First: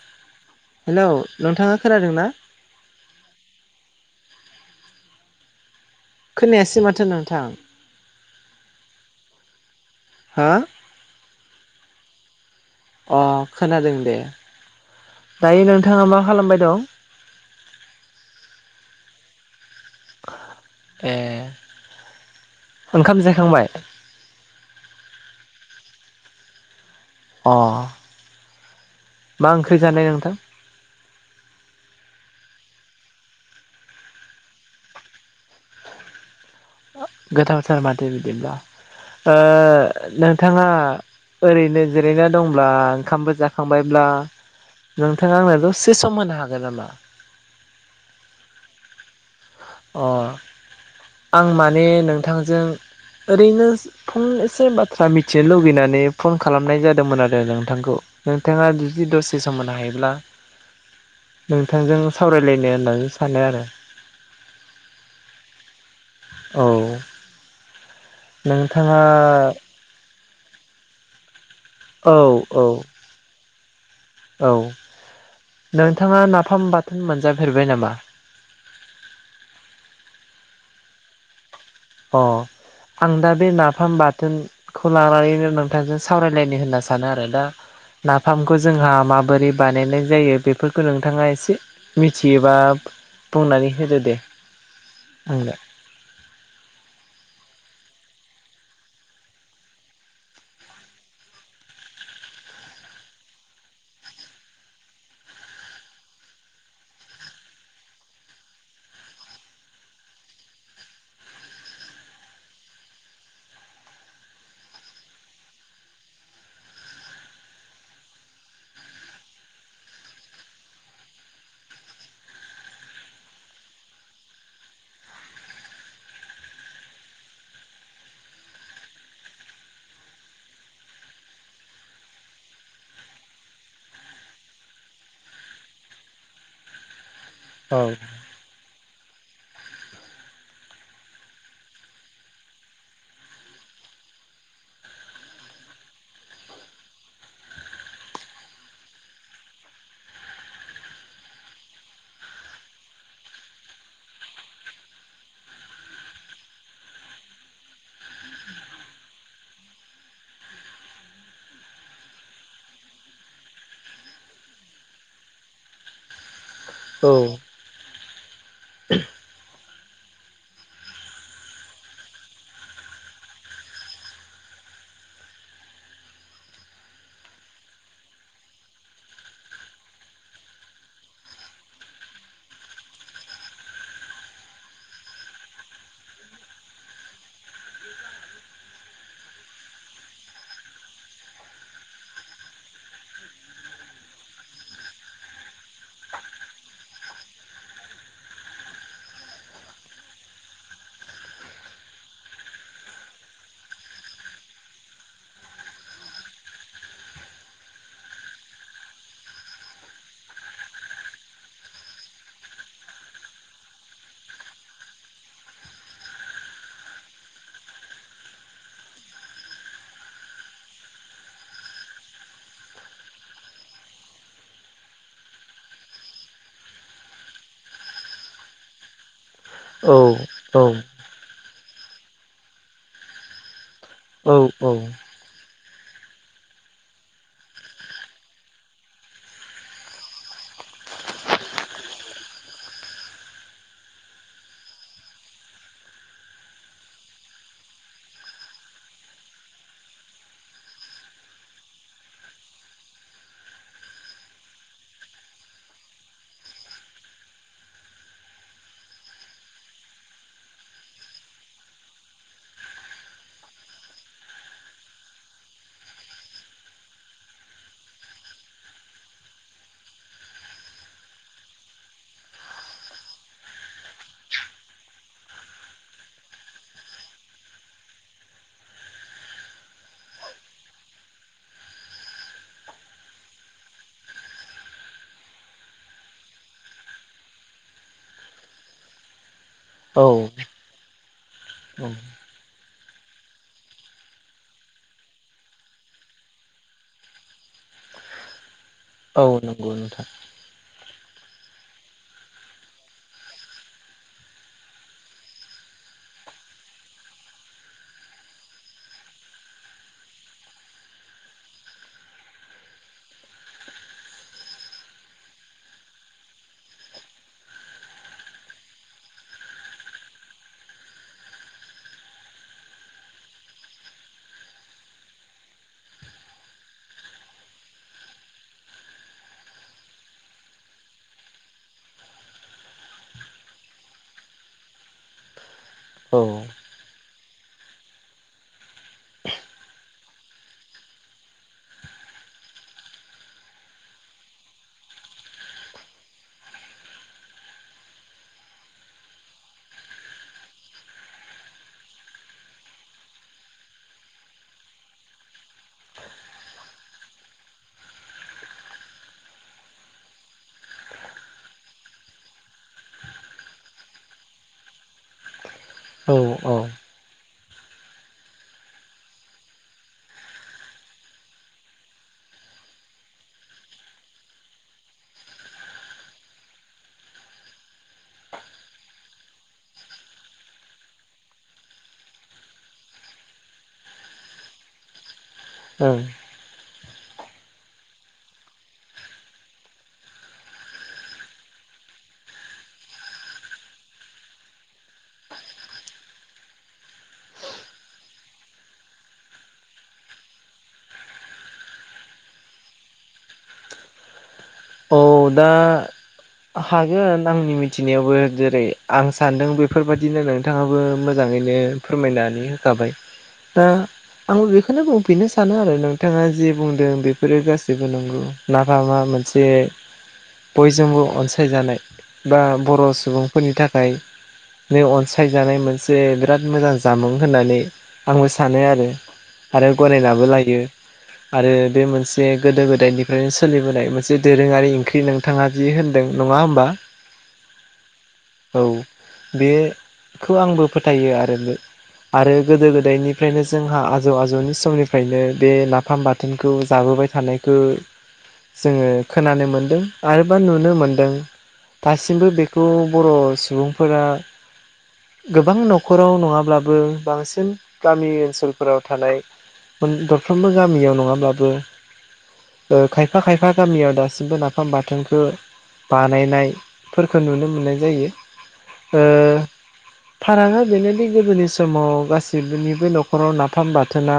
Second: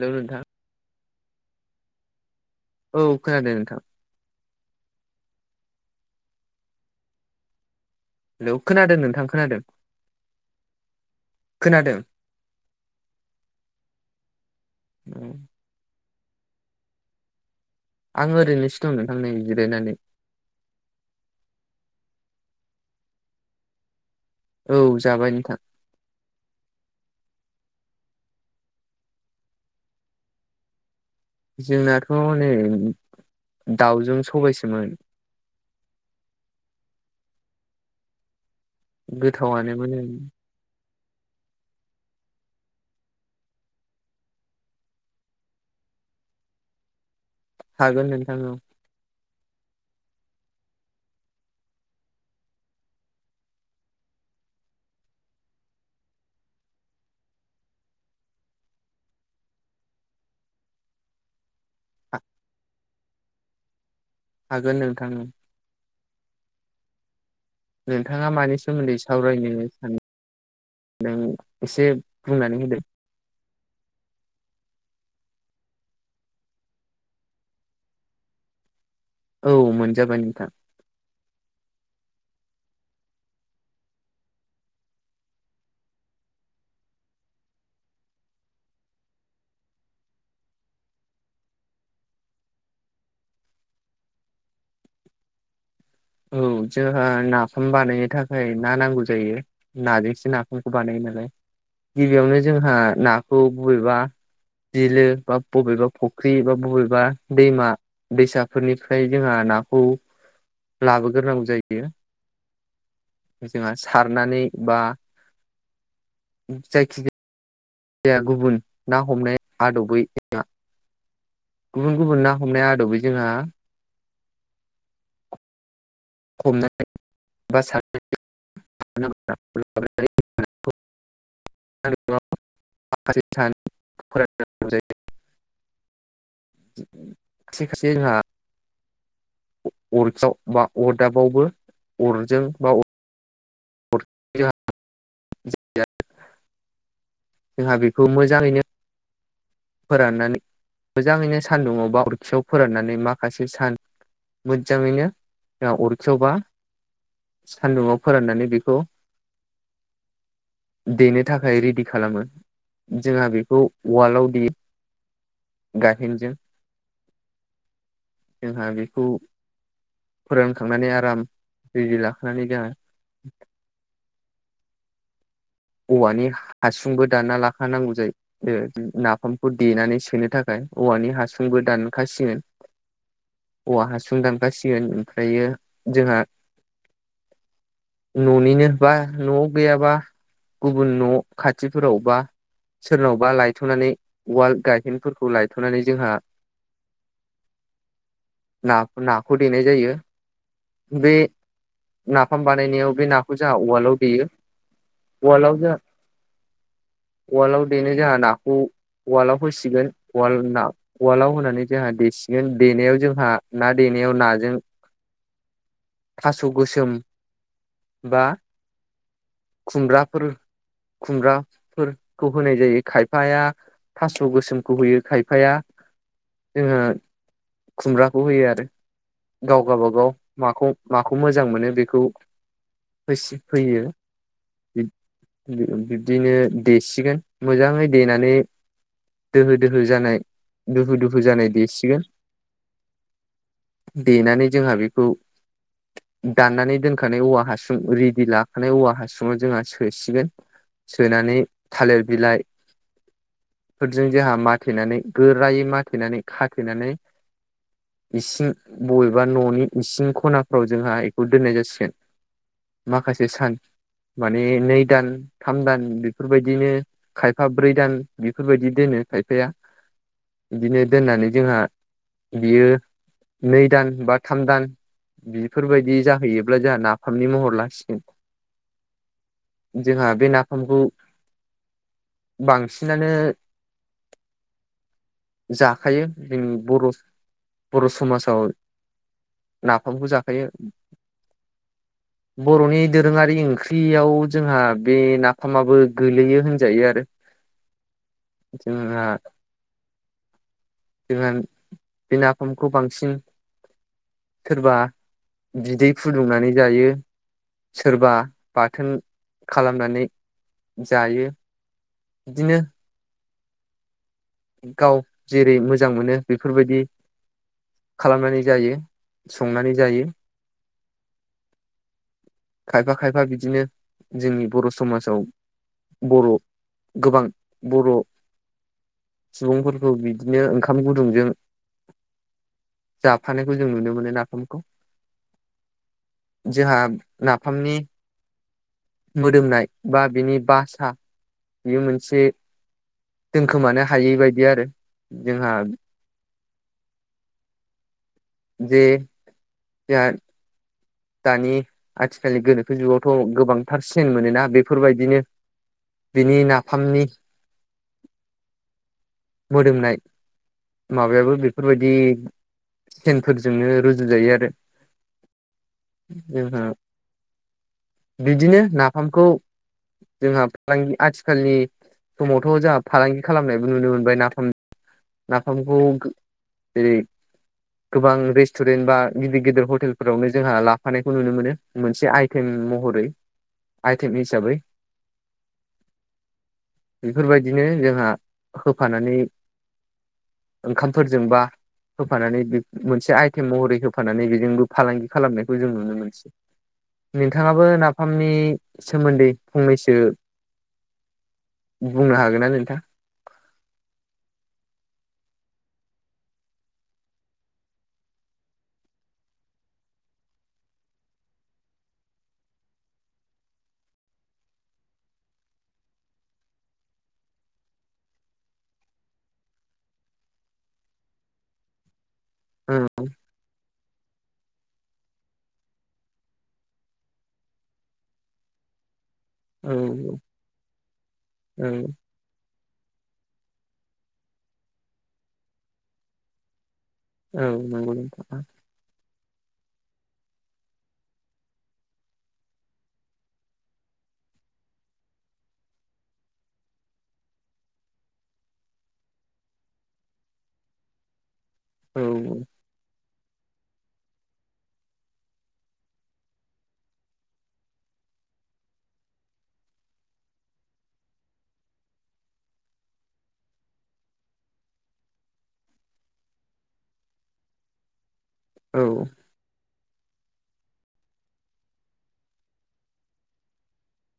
Hello नोंथां। Hello नोंथाङा खोनादों ना? औ खोनादों नोंथां। खोनायासै माथो नोंथां? हेलौ खोनादों नोंथां खोनादों। हा खोनादों। अ खोनादों दे दायो नोंथाङा मा खालामबाय दं। आं ओरैनोसो दं नोंथां नै जिरायनानै ए ओंखाम जायखांबाय। औ जाबाय नोंथां। औ। मा ओंख्रि जानाय नोंथां? जोंनाथ' नै दाउजों सबायसोमोन गोथावथार माथो बिदिब्ला गोथावानोमोन ओं। नोंथां? बिथाङा ओरैनो जिरायना दंब्ला ओंखामबो जाखांबायब्ला नोंथाङा आंनो दसे सम होनो हागोन नामा? हागोन नोंथां औ। अ आं माने नोंथांजों ओरैनो फन एसे बाथ्रा मिथिनो लुुबैनानै फन खालामनाय जादोंमोन आरो नोंथांखौ। नोंथाङा जुदि दसे सम होनो हायोब्ला नोंथांजों सावरायलायनो होननानै सानो आरो। हागोन नोंथां औ। औ। नोंथाङा मानि सोमोन्दै नोंथाङा सावरायनो सानो औ औ। औ नोंथाङा नाफाम बाथोन मोनजाफेरबाय नामा? औ मोनजाबाय नोंथां‌। अ आं दा बे नाफाम बाथोन खौ लानानैनो नोंथांजों सावरायलायनो होनना सानो आरो दा नाफामखौ जोंहा माबोरै बानायनाय जायो बेफोरखौ नोंथाङा एसे मिथियोबा बुंनानै होदो दे आंनो औ जोंहा नाफाम बानायनो थाखाय ना नांगौ जायो नाजोंसो नाखौामखौ बानायो नालाय गिबियावनो जोंहा नाखौ बबेबा बिलो बा बबेबा फुख्रि बा बबेबा दैमा दैसाफोरनिफ्राय जोंहा नाखौ लाबोग्रोनांगौ जायो जोंहा सारनानै बा जायखिजाया गुबुन ना हमनाय आदबै ए गुबुन गुबुन ना हमनाया आदबै जोंहा हमनानै बा सारनानै सानदुंआव फोरानना दोननाय जायो खायसे खायसे औ जाहा अरखाव बा अरदाबावबो अरजों बा [unintelligible] जोंहा बेखौ मोजांङैनो फोराननानै मोजांङैनो सानदुंङआव बा उरखियाव फोराननानै माखासे सान मोजांङैनो जोंहा अरखिवाबा सान्दुुंवा फोराननानै बेखौ देनो थाखाय रेडि खालामो जोंहा बेखौ वालाव दे गाहेनजों औ जोंहा बेखौ फोरानखांनानै आराम लाखानै जोंहा औवानि हासुंबो दाना लाखाानांगौ जायो नाफामखौ देनानै सोनो थाखाय औवानि हासुंबो दानखासिगोन औवा हासुं दानखाासिगोन ओमफ्रायो जोंहा न'निनो बा न'आव गैयाबा गुबुन न' खाथिफोरावबा सोरनावबा लायथ'नानै उवाल गाइहेनफोरखौ लायथ'नानै जोंहा [inaudible] ना नाखौ देनाय जायो बे नाफाम बानायनायाव बे नाखौ जोंहा उवालाव दैेयो उवालाव जा उवालावनो नाखौ उवालआव होैसिगोन उवाल ना उवालाव होनानै जोंहा देसिगोन देनायाव जोंहा ना देनायाव नाजों थास' गोसोम बा खुमब्राफोर खुमब्राफोरखौ होनाय जायो खायफाया थास' गोसोमखौ होयो खायफाया जोंङो खुमब्राखौ होयो आरो गाव गबागाव माखौ औ माखौ खौ मोजां मोनो बेखौ फसि फैयो औ औ बिब्दिनो देसिगोन मोजांङै देनानै दोहो दोहो जानाय दुहु दुहु जानाय देसिगोन देनानै जोंहा बेखौ दाननानै दोनखानाय औवा हासुं रेडि लाखानाय औवा हासुं जोंहा सोसिगोन सोनानै थालिर बिलाइ फोरजों जोंहा माथेनानै गोरायै माथेनानै खाथेनानै इसिं बबेबा न'नि इसिं खनाफ्राव जोंहा बेखौ दोननाय जासिगोन माखासे सान माने नै दान थाम दान बेफोरबायदिनो खायफा ब्रै दान बेफोरबायदि दोनो खायफाया बिदिनो दोननानै जोंहा बियो नै दान बा थाम दान बिफोरबायदि जाहैयोब्ला जोंहा नाफामनि महर लासिगोन जोंहा बे नाफामखौ बांसिनानो जाखायो जों बर' बर' समाजाव औ नाफामखौ जाखायो औ बर'नि दोरोङारि ओंख्रि याव जोंहा बे नाफामाबो गोलैयो होनजायो आरो जोंहा औ नंगौ नोंथां [inaudible] जोंहा बे नाफामखौ बांसिन सोरबा बिदै फुदुंनानै जायो सोरबा बाथोन खालामनानै जायो। बिदिनो गाव जेरै मोजां मोनो बेफोरबायदि खालामनानै जायो संनानै जायो। [inaudible] खायफा खायफा बिदिनो जोंनि बर' समाजाव बर' गोबां बर' सुबुंफोरखौ बिदिनो ओंखाम गुदुंजों जाफानायखौ जों नुनो मोनो नाफामखौ औ जोंहा नाफामनि मोदोमनाय बा बिनि बासा बेयो मोनसे दोनखोमानो हायै बायदि आरो जोंहा जे [unintelligible] दानि आथिखालनि गोनोखो जुगावथ' गोबांथार सिनायनो मोनोना बे बेफोरबायदिनो बिनि नाफामनि [inaudible] मोदोमनाय माबायाबो बेफोरबायदि सेनफोरजोंनो रुजुजायो आरो। औ औ जोंहा बिदिनो नाफामखौ जोंहा फालांगि आथिखालनि समावथ' जोंहा फालांगि खालामनायबो नुनो मोनबाय नाफामनि नाफामखौ जेरै गोबां रेस्टुरेन्ट बा गिदिर गिदिर हटेलफोरावनो जोंहा लाफानायखौ नुनो मोनो मोनसे आइटेम महरै। आइथेम हिसाबै ओम बेफोरबायदिनो जोंहा होफानानै ओंखामफोरजोंबा होफानानै बे मोनसे आइटेम महरै होफानानै बेजोंबो फालांगि खालामनायखौ जों नुनो मोनसै। नोंथाङाबो नाफामनि सोमोन्दै फंनैसो बुंनो हागोन ना नोंथां। औ दा हागोन आंनि मिथिनायावबो जेरै आं सानदों बेफोरबायदिनो नों ङाबो मोजाङैनो फोरमायनानै होखाबाय दा आंबो बेखौनो बुंफिननो सानो आरो नोंथाङा जे बुंदों बेफोरो गासैबो नंगौ। नाफामा मोनसे बयजोंबो अनसायजानाय बा औ बर' सुबुं फोरनि थाखाय नै अनसायजानाय मोनसे बिराद मोजां जामुं होननानै आंबो सानो आरो आरो औ गनायनाबो लायो आरो औ बे मोन से गोदो गोदायनिफ्रायनो सोलिबोनाय मोनसे दोरोङारि ओख्रि नोंथाङा जि होनदों नङा होमबा। औ नंगौ नोंथां औ बेखौ आंबो फोथायो आरो आरो गोदो गोदायनिफ्रायनो जोंहा आजौ आजौनि समनिफ्रायनो बे लाफाम बा थोनखौ जाबोबाय थानायखौ जोङो खोनानो मोन दो आरोबा नुनो मोनदों औ दासिमबो बेखौ बर' सुबुंफोरा गोबां न'खराव नङाब्लाबो बांसिन गामि ओनसोलफोराव थानाय दरफ्रोमबो गामियाव नङाब्लाबो खायफा खायफा गामियाव दासिमबो ना फाम बाथोनखो बानायनायफोरखौ नुनो मोननाय जायो। औ ओ फारागा बेनोदि गोदोनि समाव गाससिनिबो न'खराव नाफाम बाथोना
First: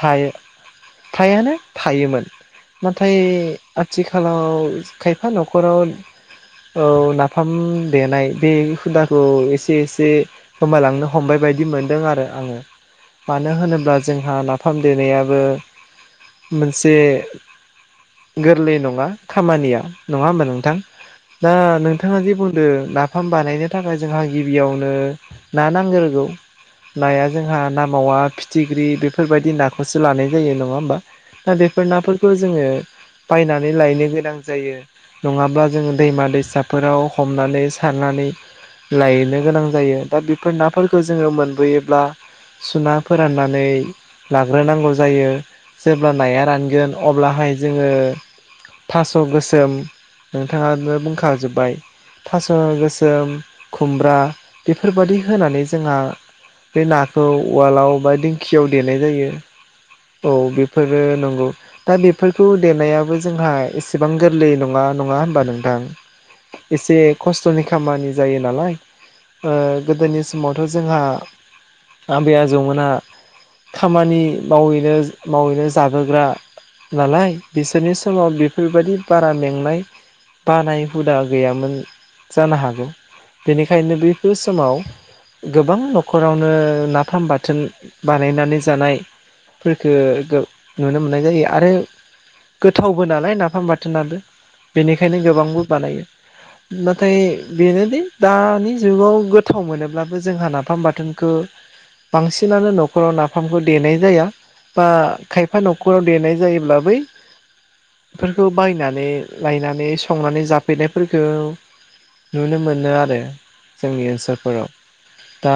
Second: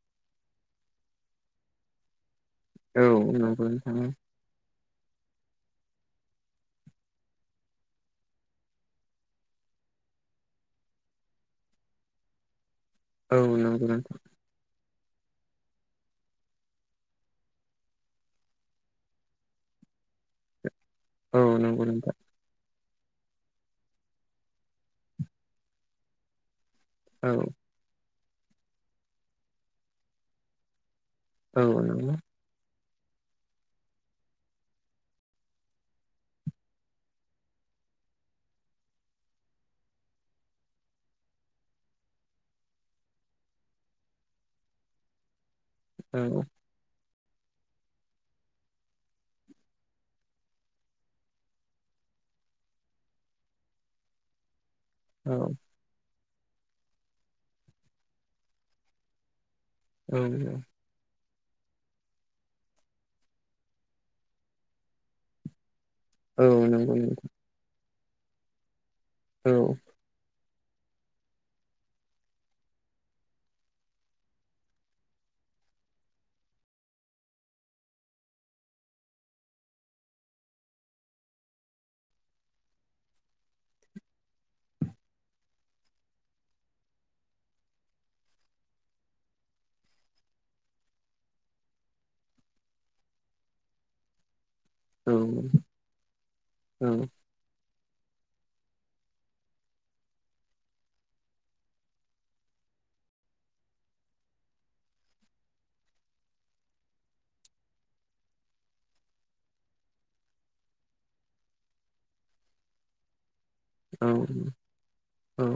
थायो फ्रायानो थायोमोन औ नाथाय नंगौ नोंथां आथिखालाव खायफा न'खराव औ नाफाम देनाय बे हुदाखौ एसे एसे गोमायालांनो हमबाय बायदि मोनदों आरो आङो औ मानो नंगौ होनोब्ला नोंथां जोंहा ना फाम देनायाबो मोनसे गोरलै नङा खामानिया नङा होमबा नोंथां औ दा नंगौ नोंथां नोंथाङा जे बुंदों ना फाम बानायनो थाखाय जोंहा गिबियावनो ना नांग्रोगौ नाया औ जोंहा ना मावा फिथिख्रि बेफोरबायदि नाखौसो लानाय जायो नङा होमबा दा औ बेफोर नंगौ नाफोरखौ जोङो बायनानै लायनो गो नां जायो नङाब्ला जोङो दैमा दैसाफोराव हमनानै सारनानै लायनो गोनां जायो दा बेफोर नाफोरखौ जोङो मोनबोयोब्ला सुना फोराननानै लाग्रोनांगौ जायो जेब्ला औ नाया रानगोन अब्लाहाय जोङो थास गोसोम नोंथाङानो बुंखाजोब्बाय थास गोसोम खुमब्रा बेफोरबायदि औ होनानै जोंहा बे नाखौ उवालाव बा दिंखियाव देनाय जायो। औ बेफोरो नंगौ। दा बेफोरखौ देनायाबो जोंहा एसेबां गोरलै नङा नङा होनोमबा नोंथां औ नंगौ एसे नोंथां खस्थनि खामानि जायो नालाय औ ओ गोदोनि समावथ जोंहा आबै आजौमोनहा खामानि मावैनो मावैनो जाबोग्रा नालाय बिसोरनि समाव बेफोरबायदि बारा मेंनाय बानाय हुदा गैयामोन जानो हागौ बेनिखायनो बेफोर समाव गोबां न'खरावनो नाफाम बाथोन बानायनानै जानाय फोरखो गो नुनो मोननाय जायो आरो गोथावबो नालाय नाफाम बाथोनाबो औ बेनिखायनो गोबांबो बानायो नाथाय बेनोदि दानि जुगाव गोथाव मोनोब्लाबो जोंहा नाफाम बाथोनखो बांसिनानो न'खराव नाफामखौ देनाय जाया बा खायफा न'खराव देनाय जायोब्ला बै फोरखौ बायनानै लायनानै संनानै जाफैनायफोरखौ नुनो मोनो आरो जोंनि औ ओनसोलफोराव दा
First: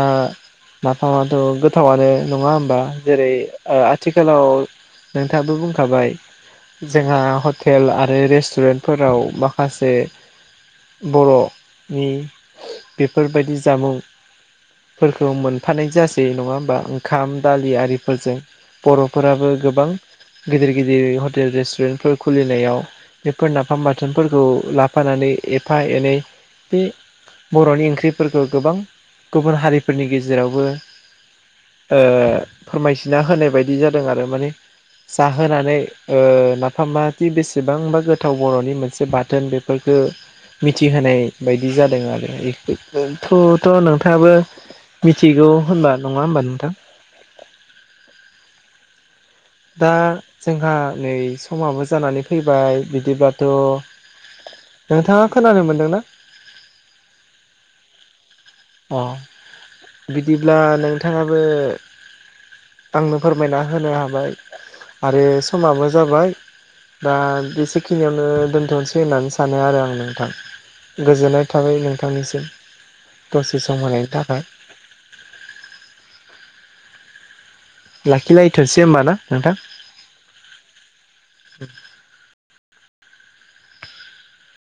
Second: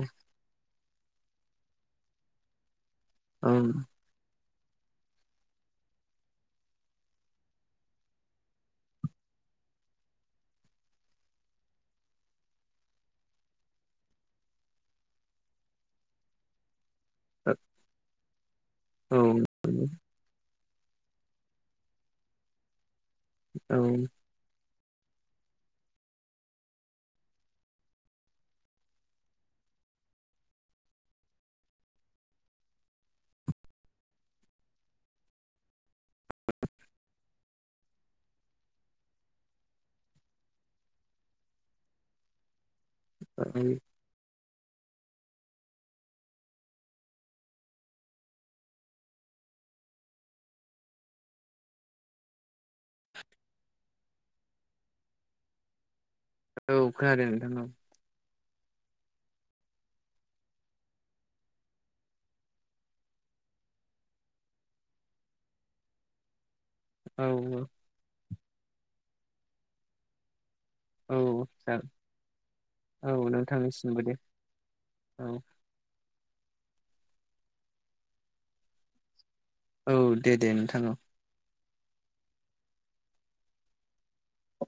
नाफामाथ गोथावानो नङा होमबा जेरै ओ आथिखालाव नोंथाङाबो बुंखाबाय जोंहा हटेल आरो रेस्टुरेन्टफोराव माखासे बर'नि बेफोरबायदि जामुं फोरखौ मोनफानाय जासै नङा होमबा ओंखाम दालि आरिफोरजों औ बर'फोराबो गोबां गिदिर गिदिर हटेल रेस्टुरेन्टफोर खुलिनायाव बेफोर नाफाम बाथोनफोरखौ लाफानानै एफा एनै बे बर'नि ओंख्रिफोरखौ गोबां गुबुन हारिफोरनि गेजेरावबो ओ फोरमायथिना होनाय बायदि जादों आरो माने जाहोनानै ओ नाफामादि बेसेबांबा गोथाव बर'नि मोनसे बाथोन बे फोरखौ मिथिहोनाय बायदि जादों आरो बे बेथ'थ' नोंथाङाबो मिथिगौ होनबा नङा होमबा नोंथां? दा जोंहा नै समाबो जानानै फैबाय बिदिब्लाथ' नोंथाङा खोनानो मोनदोंना? औ खोनादों नोंथां औ अ बिदिब्ला नोंथाङाबो आंनो फोरमायना होनो हाबाय आरो समाबो जाबाय दा औ बेसे खिनियावनो दोनथ'नोसै होननानै सानो आरो आं नोंथां। औ गोजोननाय थाबाय नोंथांनिसिम औ दसे सम नोंथांनिसिमबो होनायनि दे थाखाय औ लाखिलायथ'सै होमबा ना नोंथां? औ दे दे नोंथां औ